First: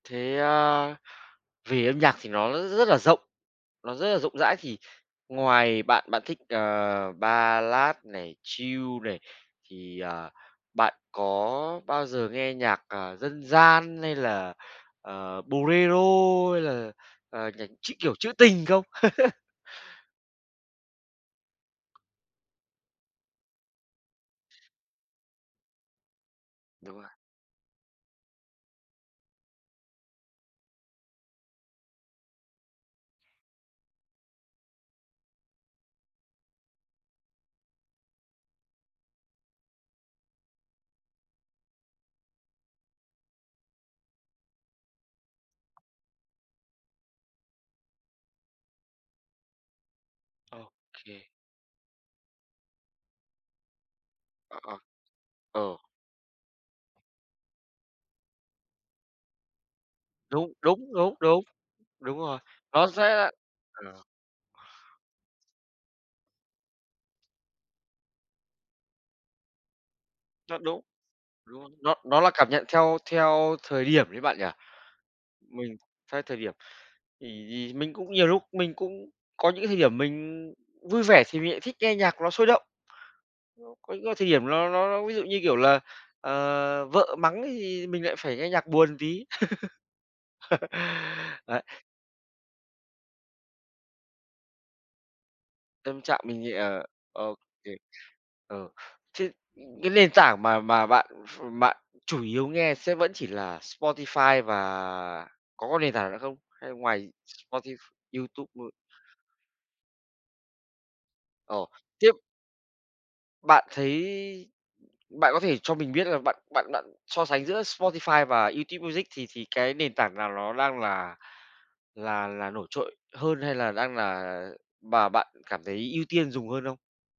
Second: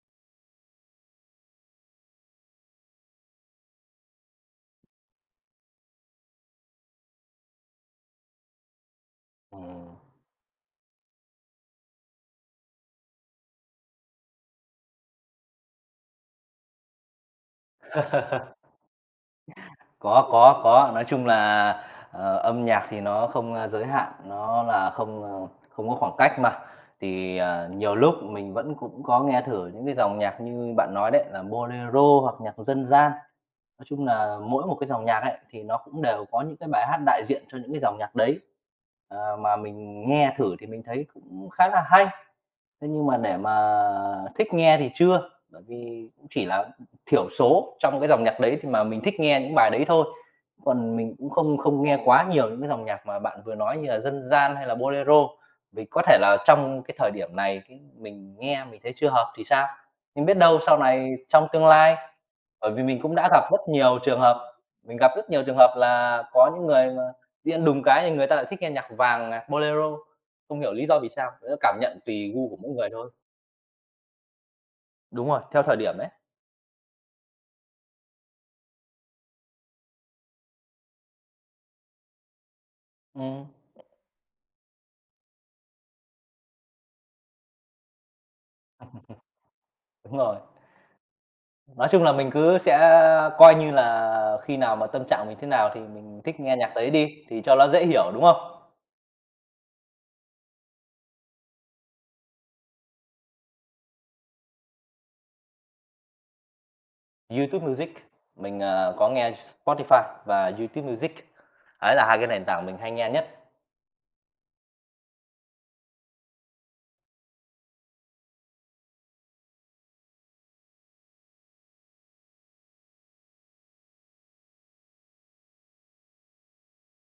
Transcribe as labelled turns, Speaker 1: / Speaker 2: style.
Speaker 1: Thế, a, vì âm nhạc thì nó r rất là rộng, nó rất là rộng rãi thì ngoài bạn bạn thích, ờ, ballad này, chill này,
Speaker 2: Ờ.
Speaker 1: thì, à, bạn có bao giờ nghe nhạc, à, dân gian hay là, ờ, bolero hay là, à, nhạc trữ, kiểu, trữ tình không?
Speaker 2: Có, có, có. Nói chung là, ờ, âm nhạc thì nó không, a, giới hạn, nó là không, ờ, không có khoảng cách mà.
Speaker 1: Đúng rồi.
Speaker 2: Thì, à, nhiều lúc mình vẫn cũng có nghe thử những cái dòng nhạc như bạn nói đấy, là bolero hoặc nhạc dân gian. Nói chung nà mỗi một cái dòng nhạc ấy thì nó cũng đều có những cái bài hát đại diện cho những cái dòng nhạc đấy. Ờ, mà mình nghe thử thì mình thấy cũng khá là hay. Thế nhưng mà để mà thích nghe thì chưa, bởi vì cũng chỉ là thiểu số trong cái dòng nhạc đấy thì mà mình thích nghe những bài đấy thôi.
Speaker 1: Ô
Speaker 2: Còn mình
Speaker 1: kê.
Speaker 2: cũng không không nghe quá nhiều những cái dòng nhạc mà bạn vừa nói như là dân gian
Speaker 1: Ờ,
Speaker 2: hay là
Speaker 1: ờ.
Speaker 2: bolero,
Speaker 1: Ừ.
Speaker 2: vì có thể là trong cái thời điểm này, cái, mình nghe mình thấy chưa hợp thì sao? Nhưng biết
Speaker 1: Đúng,
Speaker 2: đâu sau
Speaker 1: đúng, đúng,
Speaker 2: này
Speaker 1: đúng.
Speaker 2: trong tương lai,
Speaker 1: Đúng rồi,
Speaker 2: bởi vì
Speaker 1: nó
Speaker 2: mình cũng
Speaker 1: sẽ
Speaker 2: đã gặp rất nhiều
Speaker 1: ờ.
Speaker 2: trường hợp, mình gặp rất nhiều trường hợp là có những người mà nhiên đùng cái thì người ta lại thích nghe nhạc vàng, à, bolero, không
Speaker 1: Rất
Speaker 2: hiểu
Speaker 1: đúng.
Speaker 2: lý do vì sao. [unintelligible]
Speaker 1: Đúng rồi,
Speaker 2: cảm
Speaker 1: nó
Speaker 2: nhận
Speaker 1: nó là
Speaker 2: tùy
Speaker 1: cảm
Speaker 2: gu của
Speaker 1: nhận
Speaker 2: mỗi người
Speaker 1: theo
Speaker 2: thôi.
Speaker 1: theo thời điểm ấy bạn nhỉ?
Speaker 2: Đúng rồi, theo thời
Speaker 1: Mình
Speaker 2: điểm đấy.
Speaker 1: sai thời điểm thì thì mình cũng nhiều lúc mình cũng có những cái thời điểm mình vui vẻ thì mình lại thích nghe nhạc nó sôi động.
Speaker 2: Ừm.
Speaker 1: [unintelligible] Có những thời điểm ló nó nó ví dụ như, kiểu là, ờ, vợ mắng ấy thì mình lại phải nghe nhạc buồn tí.
Speaker 2: Đúng rồi.
Speaker 1: Ấy.
Speaker 2: Nói chung là mình cứ sẽ coi như là khi nào mà tâm trạng mình thế nào thì
Speaker 1: Tâm trạng
Speaker 2: mình thích
Speaker 1: mình thì
Speaker 2: nghe nhạc
Speaker 1: ờ,
Speaker 2: đấy đi
Speaker 1: ô
Speaker 2: thì cho nó
Speaker 1: kê.
Speaker 2: dễ hiểu, đúng không?
Speaker 1: Ừ. Thế, ừ, cái nền tảng mà mà bạn ph bạn chủ yếu nghe sẽ vẫn chỉ là Spotify và có cái nền tảng nữa không? Hay ngoài
Speaker 2: YouTube
Speaker 1: Spotif
Speaker 2: Music,
Speaker 1: YouTube,
Speaker 2: mình,
Speaker 1: ơ
Speaker 2: ờ, có nghe Spotify và YouTube Music.
Speaker 1: Ồ,
Speaker 2: Ấy là
Speaker 1: tiếp
Speaker 2: 2 cái nền tảng mình hay nghe nhất.
Speaker 1: Bạn thấy bạn có thể cho mình biết là bạn bạn bạn so sánh giữa Spotify và YouTube Music thì thì cái nền tảng nào ló đang là là là nổi trội hơn, hay là đang là và bạn cảm thấy ưu tiên dùng hơn không?